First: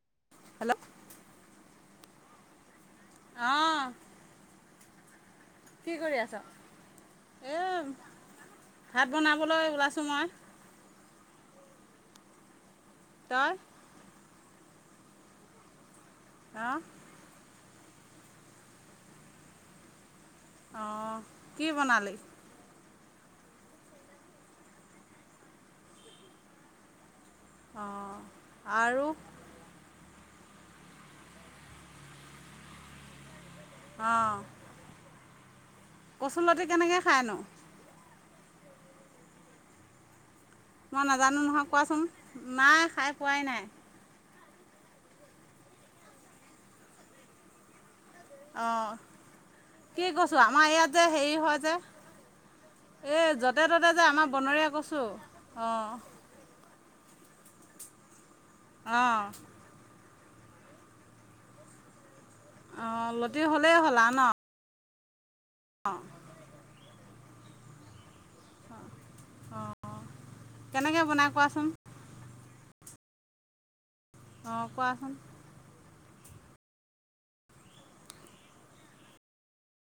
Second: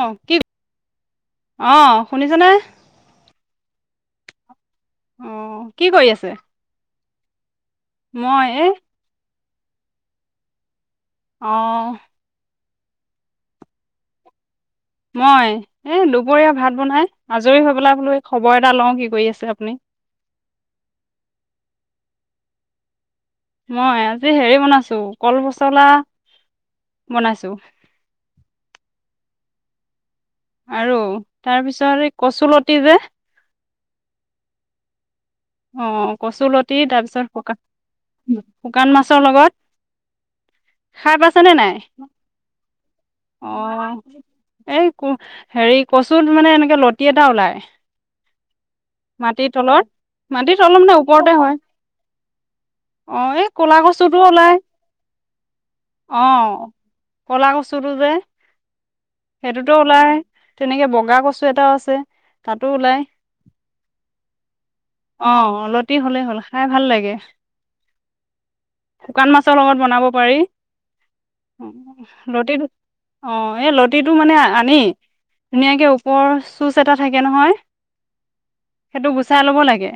অ কি হেল্ল' অ'হ। শুনিছনে। অহ অ কি কৰি আছ? মই এ। খুবলৈ ওলাইছোঁ মই। অহ। তই। মই। এ দুপৰীয়া অ ভাত বনাই আজৰি হৈ। বা বোলো খবৰ এটা লওঁ কি কৰি আছে আপুনি। অঁ কি বনালি। মই আজি হেৰি বনাইছো কল পচলা। বনাইছো। অঁ আৰু আৰু তাৰপিছত এই কচুলতি যে। অঁ'হ। অ কচুলতি তাৰপিছত খায়নো ফুকা। শুকান মাছৰ লগত। মই খাই নাজানো পাইছেনে নহয় নাই কোৱাচোন নাই খাই পোৱাই অ নাই। এই ক হেৰি কচুত মানে এনেকে লতি এটা ওলাই। অ মাটিৰ তলত কি কছু কছোঁ মাটিৰ আমাৰ তলত ইয়াত মানে যে ওপৰতে হেৰি হয় যে অ এই য'তে ক'লা ত'তে যে কচুটো আমাৰ ওলাই বনৰীয়া কৈছোঁ অঁহ। অ কলা কচুৰটো যে। অঁ সেইটোতো ওলাই। তেনেকে বগা কচু এটাও আছে। তাতো অ ওলাই লতি হ'লেই হ'লা ন। অ অলতে অঁ হ'লেই হ'ল খাই ভাল লাগে। [unintelligible] শুকান মাছৰ লগত বনাব পাৰি কেনেকৈ বনাই কোৱাচোন ৰুটি। অ এ লত। গুটিটো মানে অঁ আনি কোৱাচোন ধুনীয়াকে। কপৰ চুজ এটা থাকে নহয় সেইটো গুচাই ল'ব লাগে ে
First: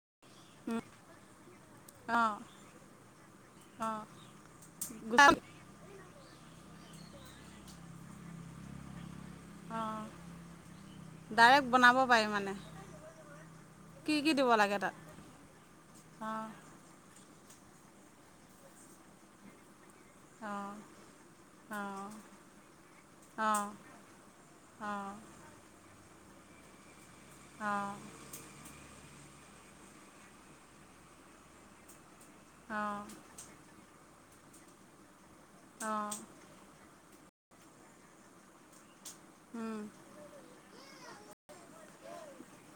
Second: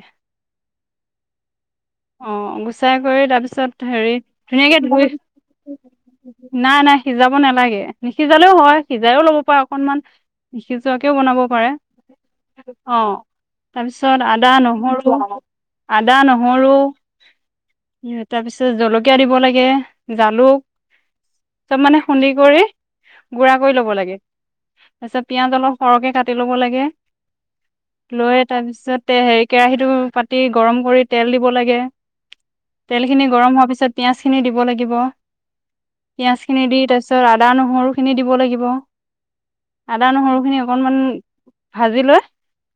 অঁ আহ গুচাই কৰি তাৰ পিছত অঁ হেৰি ধুনীয়াকে ধুই নাই নাই সিজাব নালাগে নিসিজালেও হয়ি লব পাৰে অকনমান অঁ সসিজোৱাকেও বনাব ডাইৰেক্ট পাৰে বনাব পাৰি মানে অ কি তাৰপিছত কি আদা দিব লাগে ন তাত নহৰু আদা অঁ নহৰু উ তাৰপিছত জলকীয়া দিব লাগে জালুক অঁ চব মানে অঁ খুন্দি কৰি অঁ অঁ গুড়া অঁ কৰি ল'ব লাগে তাৰ পিছত পিয়াজ অলপ সৰহকে কাটি ল'ব লাগে লৈ তাৰপিছতে হেৰি কেৰাহীটো পাতি গৰম কৰি তেল দিব লাগে তেল খিনি গৰম হোৱাৰ পিছত পিয়াজিন চিনি দিব লাগিব অঁ পিয়য়াজ খিনি দি এ ত আছো তাৰপিছত আদা নহৰু খিনি দিব লাগিব আদা নহৰু খিনি অকনমান [inaudible] ভাজি লৈ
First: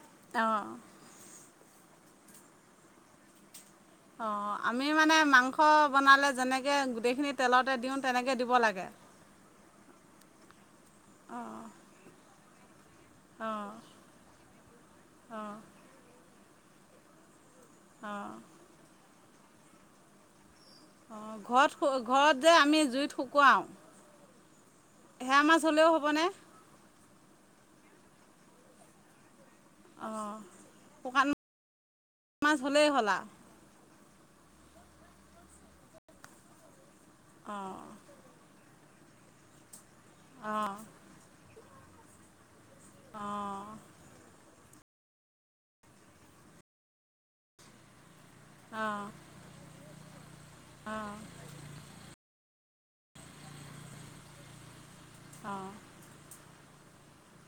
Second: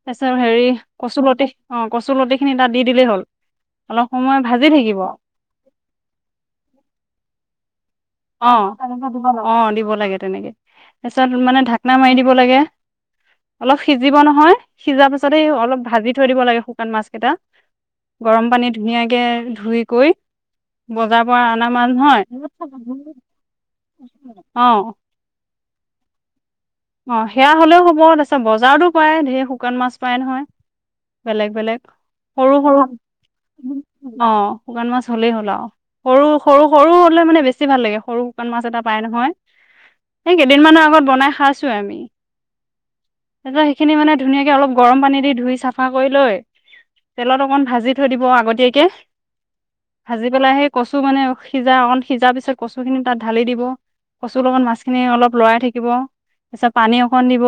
তাৰপিছত অঁ হেৰি অঁ কচুলতি অ কচুৰ লতিি খিনি তাত দি দিলেই হ'ল অলপ অ সময় ভাজি আমি থাকিব মানে অ মাংস বনালে যেনেকে গোটেইখিনি তেলতে দিওঁ তেনেকৈ অ দিব লাগে অ লাগে তেনেকে তাৰ পিছত অঁ মানে ঢাকনা মাৰি দিব লাগে অঁ অলপ সিজিব নহয় সিজাৰ পিছতে অঁ অলপ ভাজি থৈ দিব লাগে শুকান মাছ কেইটা অঁ গৰম পানী ধুনীয়াকে ধুই কৈ বজাৰ অঁ পৰা অনা ঘৰত মানু নহয় ঘৰত যে আমি জুইত শুকুৱওঁ অ সেৰা মাছ হ'লেও হ'বনে অ সেয়া হলেও হ'ব তাৰিছ বাৰতো পায় ধেৰ শুকান মাছ পায় অঁ নহয় শুকান বেলেগ বেলেগ সৰু মাছ সৰু হ'লেই হ'ল আৰু অ শুকান মাছ হ'লেই হ'ল আৰু সৰু সৰু সৰু হ মানে বেছি অঁ ভালাগেৰু শুান মা এটা পাই নহয় এ কেইদিন অঁ মানৰ আগত বনাই খাইছো তো আমি অঁ গৰম পানী দি ধুই চাফ কৰি লৈ তেলত অক ভাজি থৈ দিব হোৱা আগতীয়াকে অঁ ভাজি পেলাই সেই কচু মানে সিজা অকন সিজা পিছত কচু খিনি তাত ঢালি দিব কচুৰ লগত মাছ খিনি অলপ লৰাই থাকিব তাৰ পিছত পানী দিব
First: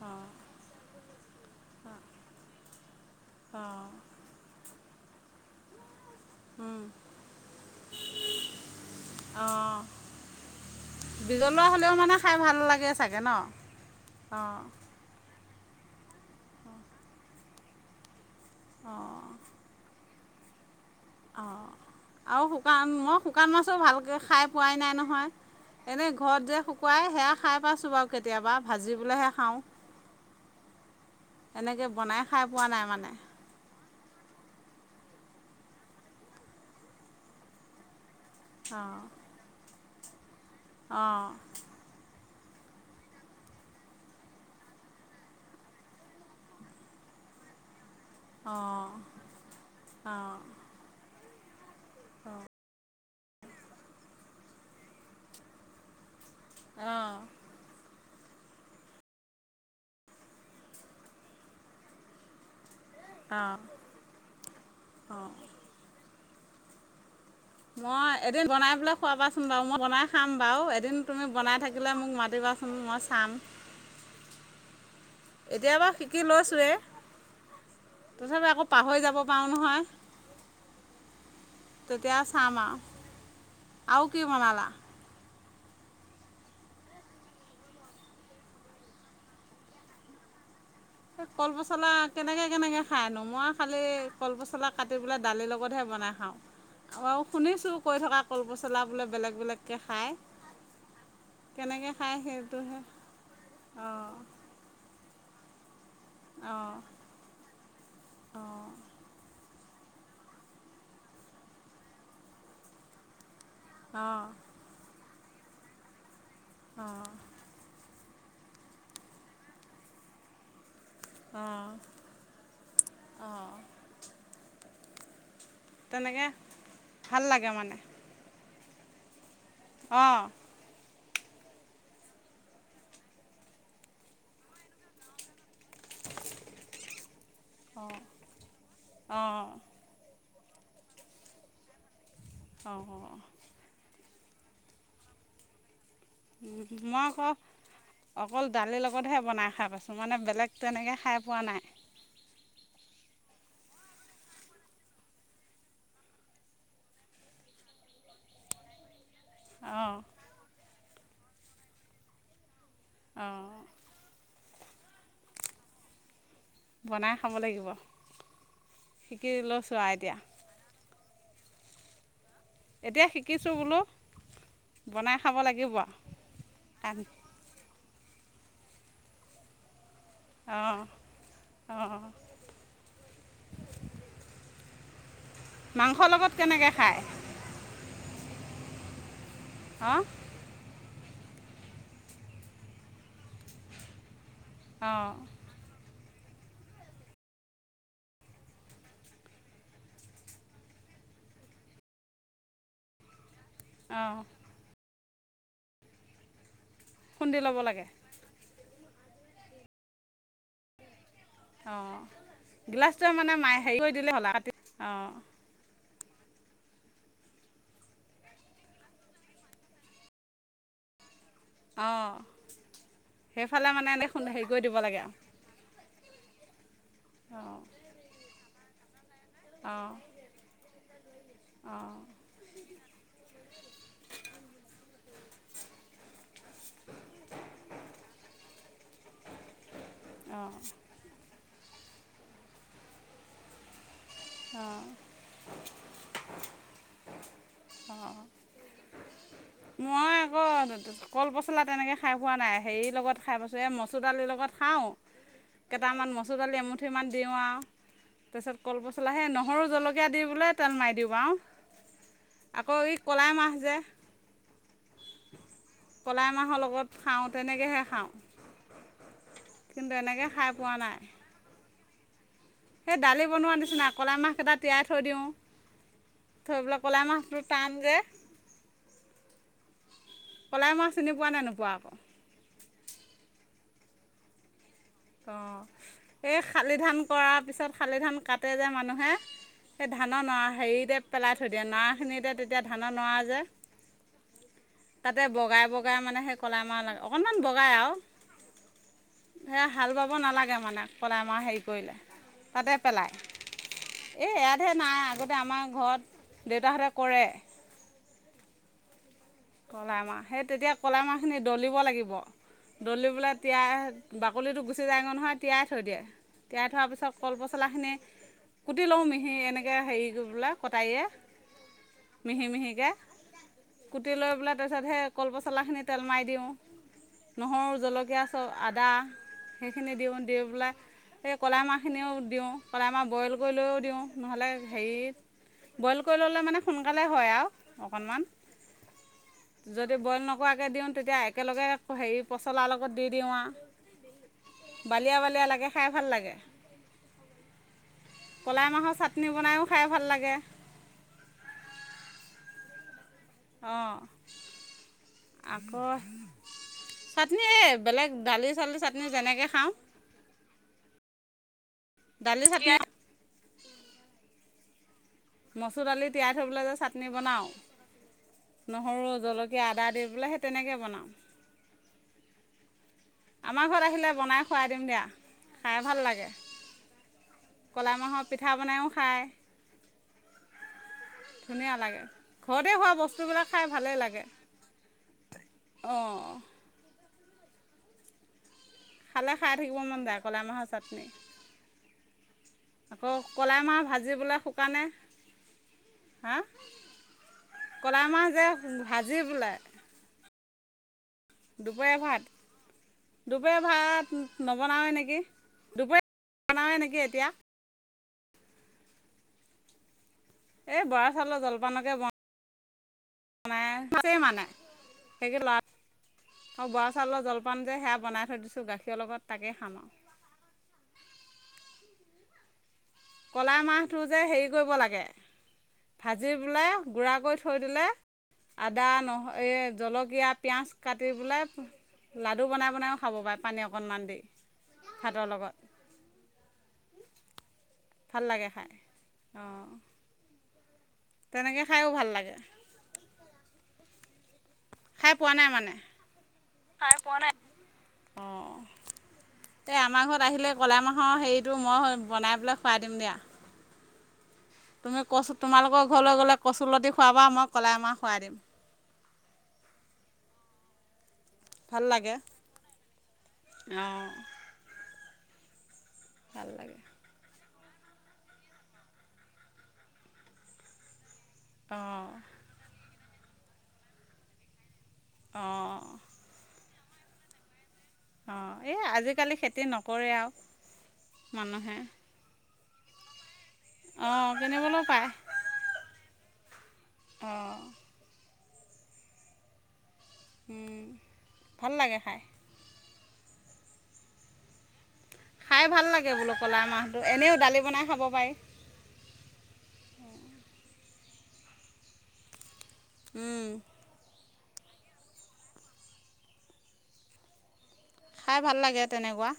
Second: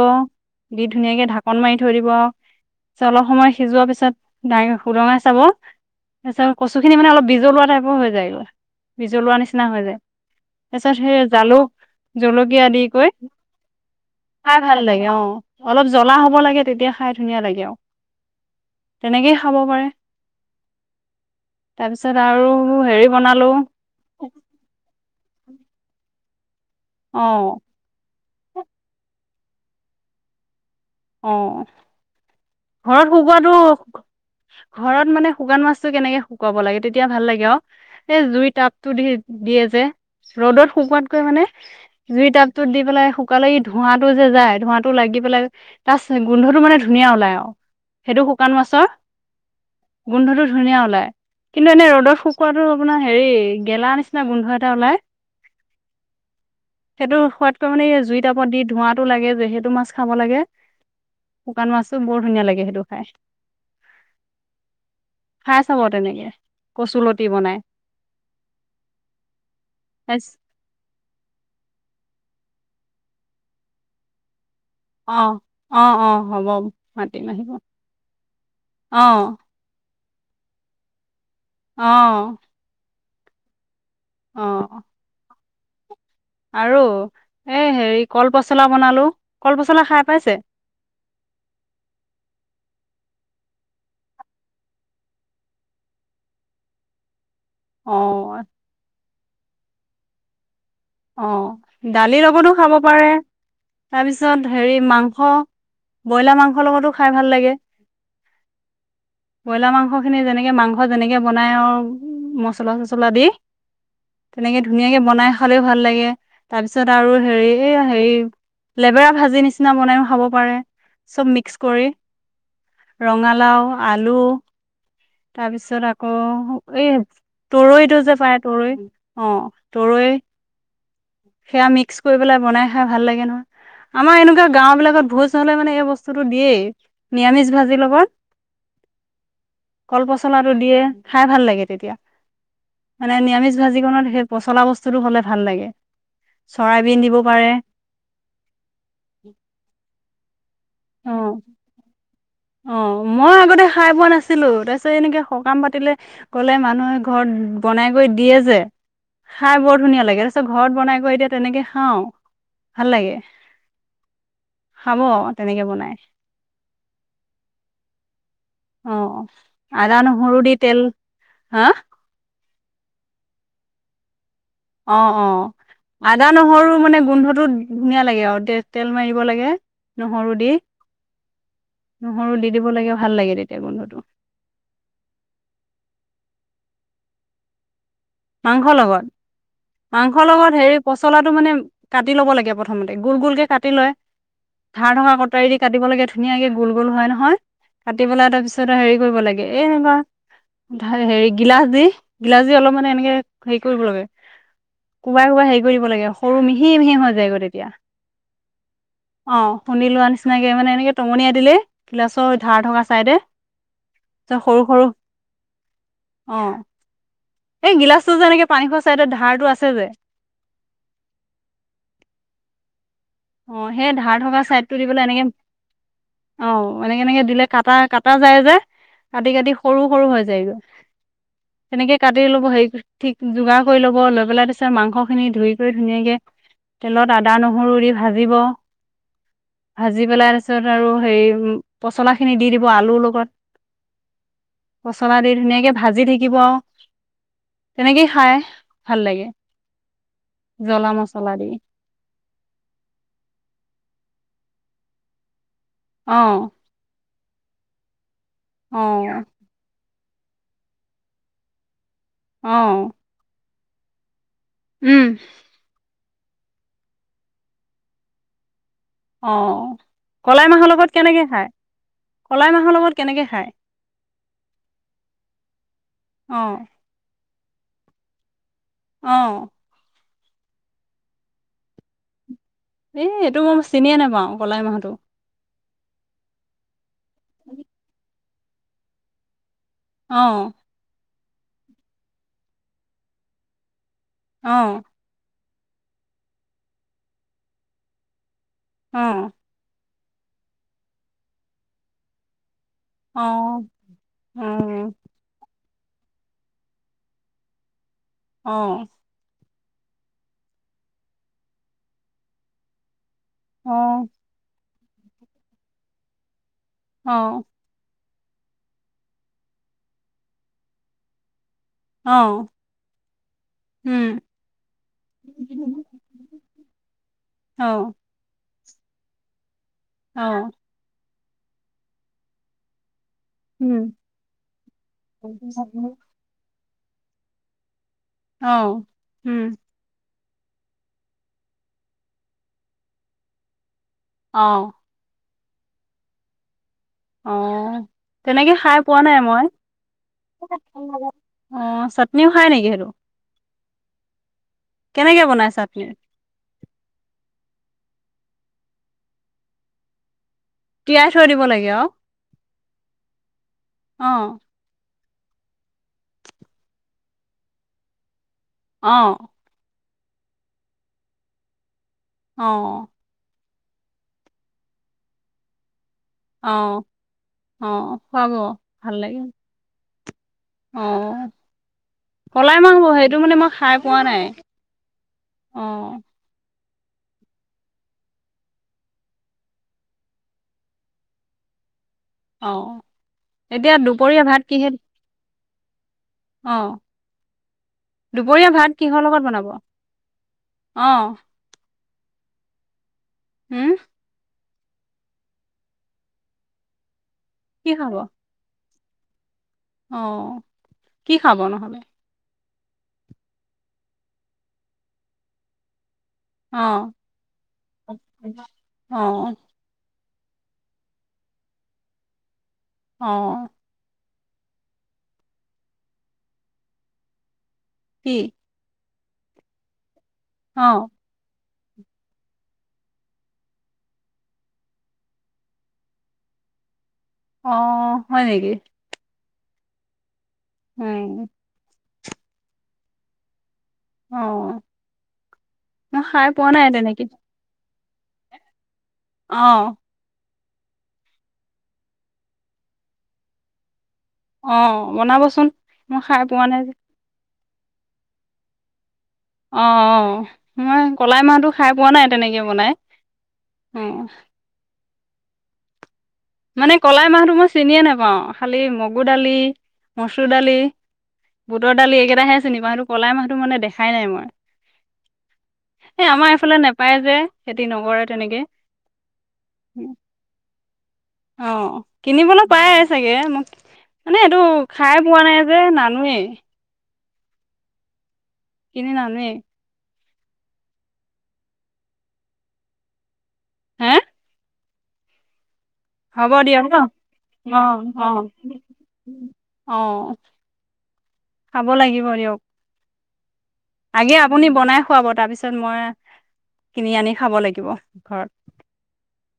দি ধুনীয়াকে ঢাকন মাৰি থৈ দিব পিছত অলপ সময় অঁ সিজোৱাৰ অঁ পিছত সুৰঙা চাব তাৰপিছত কচু অঁ খিনি মানে অলপ বিজলোৱা টাইপৰ হৈ যায় এইা বিজলোৱা নিচিনা অঁ হৈ যায় তাৰ পিছত সেই বিজলুৱা জালুক হ'লেও মানে খাই ভাল জলকীয়া আদি লাগে কৈ চাগে ন খাই অঁ ভাল লাগে অ অলপ জ্বলা হ'ব লাগে তেতিয়া খাই ধুনীয়া লাগে অঁ তেনেকেই খাব পাৰে অঁ তাৰপিছত আৰু শুকান হেৰি মই বনালো শুকান মাছো ভালকৈ খাই পোৱাই নাই নহয় এনে ঘৰত যে শুকুৱাই অ সেয়া খাই পাইছোঁ বাৰু কেতিয়াবা ভাজিবলৈহে খাওঁ অ এনেকৈ বনাই খাই পোৱা নাই ঘৰত মানে শুকুৱাটো ঘৰত মানে শুকান মাছতটো কেনেকে শুকুৱাব লাগে তেতিয়া ভাল লাগে অ সেই জুই তাপটো অঁ দি দিয়ে যে ৰ'দত শুকুৱাতকৈ অঁ মানে জুই তাত তো দি পেলাই শুকালে ধোঁৱাতটো যে যায় ধোঁৱাটো লাগি পেলাই তাৰ গোন্ধটো মানে ধুনীয়া ওলাই আৰু সেইটো শুকান মাছৰ অঁ গোন্ধটো ধুনীয়া ওলাই কিন্তু এনে ৰ'দত শুকুৱাটো আপোনাৰ হেৰি গেলা নিচিনা গোন্ধ এটা ওলাই অঁ অঁ সেইটো সোৱাদকৈ মানে জুইত এতিয়া ওপৰত দি ধোঁৱাতটো লাগে যে সেইটো মাছ খাব লাগে শুকান মাছো বৰ ধুনীয়া লাগে সেইটো খাই অঁ অঁ খাই চাব তেনেকে কচুলতি বনাই মই এদিন বনাই পোলে খোৱাই পাইছো বাৰু মই বনাই খাম বাৰু এদিন তুমি বনাই থাকিলে মোক মাতি দিবাচোন মই চাম অঁ এতিয়া অঁ বাৰু অঁ শিকি হ'ব লৈছৱে মাতিম আহিব তথাপি আকৌ পাহৰি যাব অঁ পাৰো নহয় তেতিয়া অঁ চাম অ আৰু কি বনালা। অঁ আৰু এই হেৰি কল পচলা বনালো, কল পচলা খাই পাইছে। কল পচলা কেনেকে কেনেকে খাই নো মই খালি কল পচলা কাটি পেলাই দালিৰ লগতহে বনাই খাওঁ আৰু শুনিছো কৈ থকা কল অঁ পচলা বোলে বেলেগ। বেলেগ কে খায়। অ কেনেকৈ খায় দালিৰ লগতো খাব সেইটোহে পাৰে, অঁ তাৰপিছত হেৰি মাংস হা ব্ৰইলাৰ মাংসৰ অঁ লগতো খাই ভাল লাগে। অঁ ব্ৰইলাৰ মাংসখিনি যেনেকৈ মাংস যেনেকৈ বনাই আৰু মছলা চছলা দি তেনেকে ধুনীয়াকে বনাই খালেও ভাল লাগে অঁ তাৰপিছত আৰু হেৰি এয়া হেৰি লেবেৰা ভাজি নিচিনা বনাইও খাব পাৰে। চব অঁ মিক্স অঁ কৰি অঁ ৰঙালাও আলু তাৰ পিছত আকৌ তেনেকৈ এই ভাল লাগে মানে তৰৈটো যে পায় তৰৈ অ অঁ তৰৈ সেয়া মিক্স কৰি পেলাই বনাই খাই ভাল লাগে নহয়। আমাৰ এনেকুৱা গাও বিলাকত ভোজ হলে মানে সেই বস্তোতো দিয়ে নিয়ামিজ ভাজি অঁ লগত, অঁ কল পছ মচলাটো দিয়ে খাই ভাল লাগে তেতিয়া। মানে অঁ নিৰামিষ ভাজিকণত সেই, পচলা বস্তুটো হ'লে ভাল লাগে চৰাইবিন মই দিব আকৌ পাৰে অকল দালিৰ লগতহে বনাই খাই পাইছোঁ। মানে বেলেগ তেনেকে খাই অ' পোৱা নাই। অ মই আগতে খাই পোৱা নাছিলো। তাৰপিছত এনেকে সকাম পাতিলে গলে মানুহে ঘৰত বনাই কৰি দিয়ে যে, খাই বৰ অঁ ধুনীয়া লাগে। তাৰ পিছত ঘৰত বনাই এতিয়া তেনেকে খাওঁ। ভাল লাগে। অঁ খাব তেনেকে বনাই। বনাই খাব লাগিব। অ শিকি লৈছোঁ আৰু আদি এতিয়া নহুৰু দি তেল, হা এতিয়া শিকিছোঁ বোলো। অ বনাই অ খাব লাগিব আদা নহৰু মানে আৰু গোন্ধটোত ধুনীয়া লাগে আৰু তে তেল মাৰিব লাগে নহৰু দি অঁ অঁ নহৰু দি দিব লাগে ভাল লাগে তেতিয়া গোন্ধটো মাংসৰ লগত কেনেকৈ খায় মাংস লগত অঁ মাংসৰ লগত হে পচলাটো মানে কাটি ল'ব লাগে প্ৰথমতে গোল গোলকে কাটি লয় ধাৰ ধঢঙ অঁ কটাৰী দি কাটিবাগে থ ধুনীয়াকে গোল গোল হয় নহয় কাটি পেলাই তাৰপিছত হেৰি কৰিব লাগে এই এনেকুৱা হেৰি গিলাচ দি গিলাচ দি অলপমানানে এ [inaudible] সে কৰিব লে অঁ কোবাই কোবা হে কৰিব লাগে সৰু মিহি হিম হিম হৈ যায়গ খুন্দি ল'ব তেতিয়া লাগে অ শুনিলো আনিছো নিচিনাকে মানে এনেকে টমনিয় দিলে অঁ গিলাচৰ ধাৰ থকা গিলাচটোৱে চাইডে মানে মাই হেৰি কৰি দিলে হ'ল আৰু তাৰত কাটি সৰু সৰু অঁ অ এই গিলাচটো যে এনেকে পানী খোৱা চাইডত ধাৰটো আছে যে অঁ অ সেইফালে মানে সেই এনেই ধাৰ খুন্দি থকা হেৰি কৰি চাইড দিব টো লাগে দিবলে আৰু এনেকে অ অ এনেকে এনেকে দিলে অঁ কটা কটা যায় যে কাটি কাটি সৰু অঁ সৰু হৈ যায়গৈ অঁ তেেনেকে কাটি লব সে ঠিক যোগাৰ কৰি লব লৈ পেলাই তাৰিছত মাংসখিনি ধুই কৰি ধুনীয়াকে তেলত আদা নহৰু দি ভাজি পেলাই অঁ পিছত আৰু হে পচলা খিনি দি দিব আলুৰ লগত মচলা দি ধুনীয়াকে ভাজি থাকিব তেনেকেই খাই ভাল লাগে মই আকৌ জ্বলা মচলা দি ম লগত খাই পাইছোঁ মচুৰ দালিৰ লগত খাওঁ কেইটামান অ মচুৰ দালি এমুঠি ইমান দেৱা তাৰছত কল অ ব চলাহে নহৰু জলক া দি বোলে তেল মাৰি দিবা অ আকৌ এই কলাই মাহ যো উম কলাইমাহৰ লগত খাওঁ তেনেকৈহে খাওঁ অ কিন্তু এনেকৈ কলাই খাই মাহৰ পোৱা লগত নাই কেনেকে খায়? কলাই মাহৰ সেই লগত দালি কেনেকে খায়? বনোৱা নিচিনা কলাই মাহ কেইটা তিয়াই থৈ দিওঁ। অ থৈ পেলাই কলাই মাহ। টান যে অ'। কলাই মাহ চিনি পোৱা নে নোপোৱা আকৌ? এ এইটো মই চিনিয়ে নেপাওঁ কলাই মাহতো। অ' এই শালি ধান কৰাৰ পিছত শালি ধান কাটে যে মানুহে সেই অ ধানৰ নৰা হেৰিৰে পেলাই থৈ দিয়ে নৰা খিনিতে তেতিয়া ধানৰ নৰা যে অ তাতে বগাই বগাই মানে সেই কলাই মাহ লাগে অকণমান বগাই আৰু। অ'। ভাল পাব নালাগে মানে। কলাই মাহ হেৰি কৰিলে। তাতে পেলায়। অ এই অ ইয়াতহে নাই। আগতে আমাৰ ঘৰত দেউতাহঁতে কৰে। অ। কলাইমাহ। সেই তেতিয়া কলাই মাহখিনি দলিব লাগিব। দলি পেলাই এতিয়া অ বাকলিটো গুচাই নহয় তিয়াই থৈ দিয়ে। তিয়াই থোৱাৰ অ পিছত কল পচলাখিনি কুটি লওঁ মিহি এনেকে হেৰি কৰি পেলাই কটাৰীৰে অ', কুটি উম। লৈ পেলাই তাৰ পিছত সেই কলপচলাখিনি তেল মাৰি দিওঁ। অ নহৰু, জলকীয়া চ আদা। সেইখিনি দিওঁ। অ দি পেলাই কলাই মাহখিনিও দিওঁ। কলাইমাহ বইল কৰি লৈও উম দিওঁ। নহ'লে, হেৰিত। বইল কৰি ল'লে মানে সোনকালে হয় আৰু অকণমান। অ উম যদি বইল নকৰাকে দিওঁ। তেতিয়া একেলগে হেৰি পচলাৰ লগত দি দিওঁ অ আ বালিয়া বালিয়া লাগে কে খাই ভাল লাগে। অ', তেনেকে কলাই খাই মাহৰ পোৱা নাই চাটনি মই। বনায়ো খাই ভাল লাগে অ', চাটনিও খাই নেকি সেইটো? অ'। কেনেকে বনায় চাটনি? চাটনি বেলেগ দালি-চালিৰ চাটনি যেনেকৈ খাওঁ। তিয়াই থৈ দিব লাগে অ'? দালি থাকলে অ', মচুৰ দালি তিয়াই থৈ পেলাই যে চাটনি বনাওঁ! নহৰু, অ', জলকীয়া, আদা দি বোলে সেই তেনেকে বনাওঁ। অ'। আমাৰ ঘৰত আহিলে বনাই খুৱাই দিম দিয়া। খাই ভাল লাগে অহ', কলাই অ', মাহৰ খুৱাব। পিঠা বনাইও ভাল লাগি খায় অ ধুনীয়া লাগে কলাই ঘৰতে মাহ হ'ব হোৱা সেইটো মানে বস্তুবিলাক মই খাই ভালেই পোৱা নাই। লাগে অ অঁ খালে খাই থাকিব মন যাই, কলাই মাহৰ চাটনি। অ', আকৌ এতিয়া কলাইমাহ দুপৰীয়া ভাজিবলে ভাত কিহে শুকানে। হা। অ', কলাই মাহ যে দুপৰীয়া ভাত কিহৰ ভাজি লগত বনাব বোলোই অ দুপৰিয়া ভাত। দুপৰিয়া উম, ভাত। নবনাওয়ে নিকি, দুপৰীয়া নবনাওয়েই নেকি এতিয়া। কি হ'ব অ এই বৰা কি খাব চাউলৰ নহ'লে জলপানকে বন। মায়ে মানে সেই লা অ', বৰা চাউলৰ জলপান যে সেয়া বনাই থৈ দিছোঁ গাখীৰৰ লগত অ', তাকেই খাম। অ', কলা মাহটো যে হেৰি কৰিব লাগে, ভাজি পেলাই গুৰা কৰি থৈ দিলে কি আ দা নহয় এই জলক। এয়া পিঁয়াজ অ', কাটি পেলাই, লাডু বনাই বনাইও খাব পাৰে, পানী অকণমান দি ভাতৰ লগত। অ', ভাল হয় লাগে নেকি খায়। অ উম, তেনেকে খাইও ভাল লাগে। লাগে? অ খাই পোৱা নাই মানে? মই খাই পোৱা নাই খাই তেনেকে পোৱা নাই। অ এ অ', আমাৰ ঘৰত আহিলে কলাই মাহৰ হেৰিটো, মই বনাই পেলাই খুৱাই দিম দিয়া। অ', তুমি কচু, বনাবচোন তোমালোকৰ মই ঘৰলৈ খাই গ'লে পোৱা নাই যে কচুলতি খুৱাবা আমাক। কলাই মাহ খোৱাই দিম? অ অ অহ। কলাই মাহটো খাই ভাল পোৱা নাই লাগে। তেনেকে বনাই। অহ অঁ ভাল মানে লাগে কলাই মাহ তো মোৰ চিনিয়ে নাপাও, খালি মগুদালি, মচুৰ দালি বুটৰ দালি অঁ এইকেইটাহে চিনি পায় সেইটো কলাই মাহটো মানে দেখাই নাই মই এ আমাৰ এইফালে নাপায় পাই যে সেইটো অ এই আজিকালি খেতি নকৰে আৰু। অ মানুহে কিনিবলে নাপাই চাগে মোক মানে অঁ এইটো কিনিবলৈও খাই পায় পোৱা নাই যে নানোৱেই। অঁ কিনি নানোৱে। হ'ম ভাল লাগে খাই। হা খাই ভাল লাগে হ'ব বোলো দিয়া ক'লা ন মাহটো এনেও অ দালি বনাই খাব অ পাৰি অ খাব লাগিব দিয়ক। উম দে আপুনি বনাই খুৱাব তাৰপিছত মই কিনি আনি খাব লাগিব। ঘৰত খাই ভাল লাগে তেনেকুৱা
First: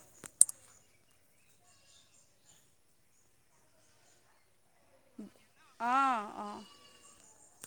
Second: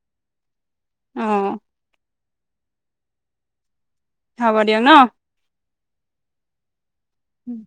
অ হব দিয়ক ন। অঁ অঁ উম।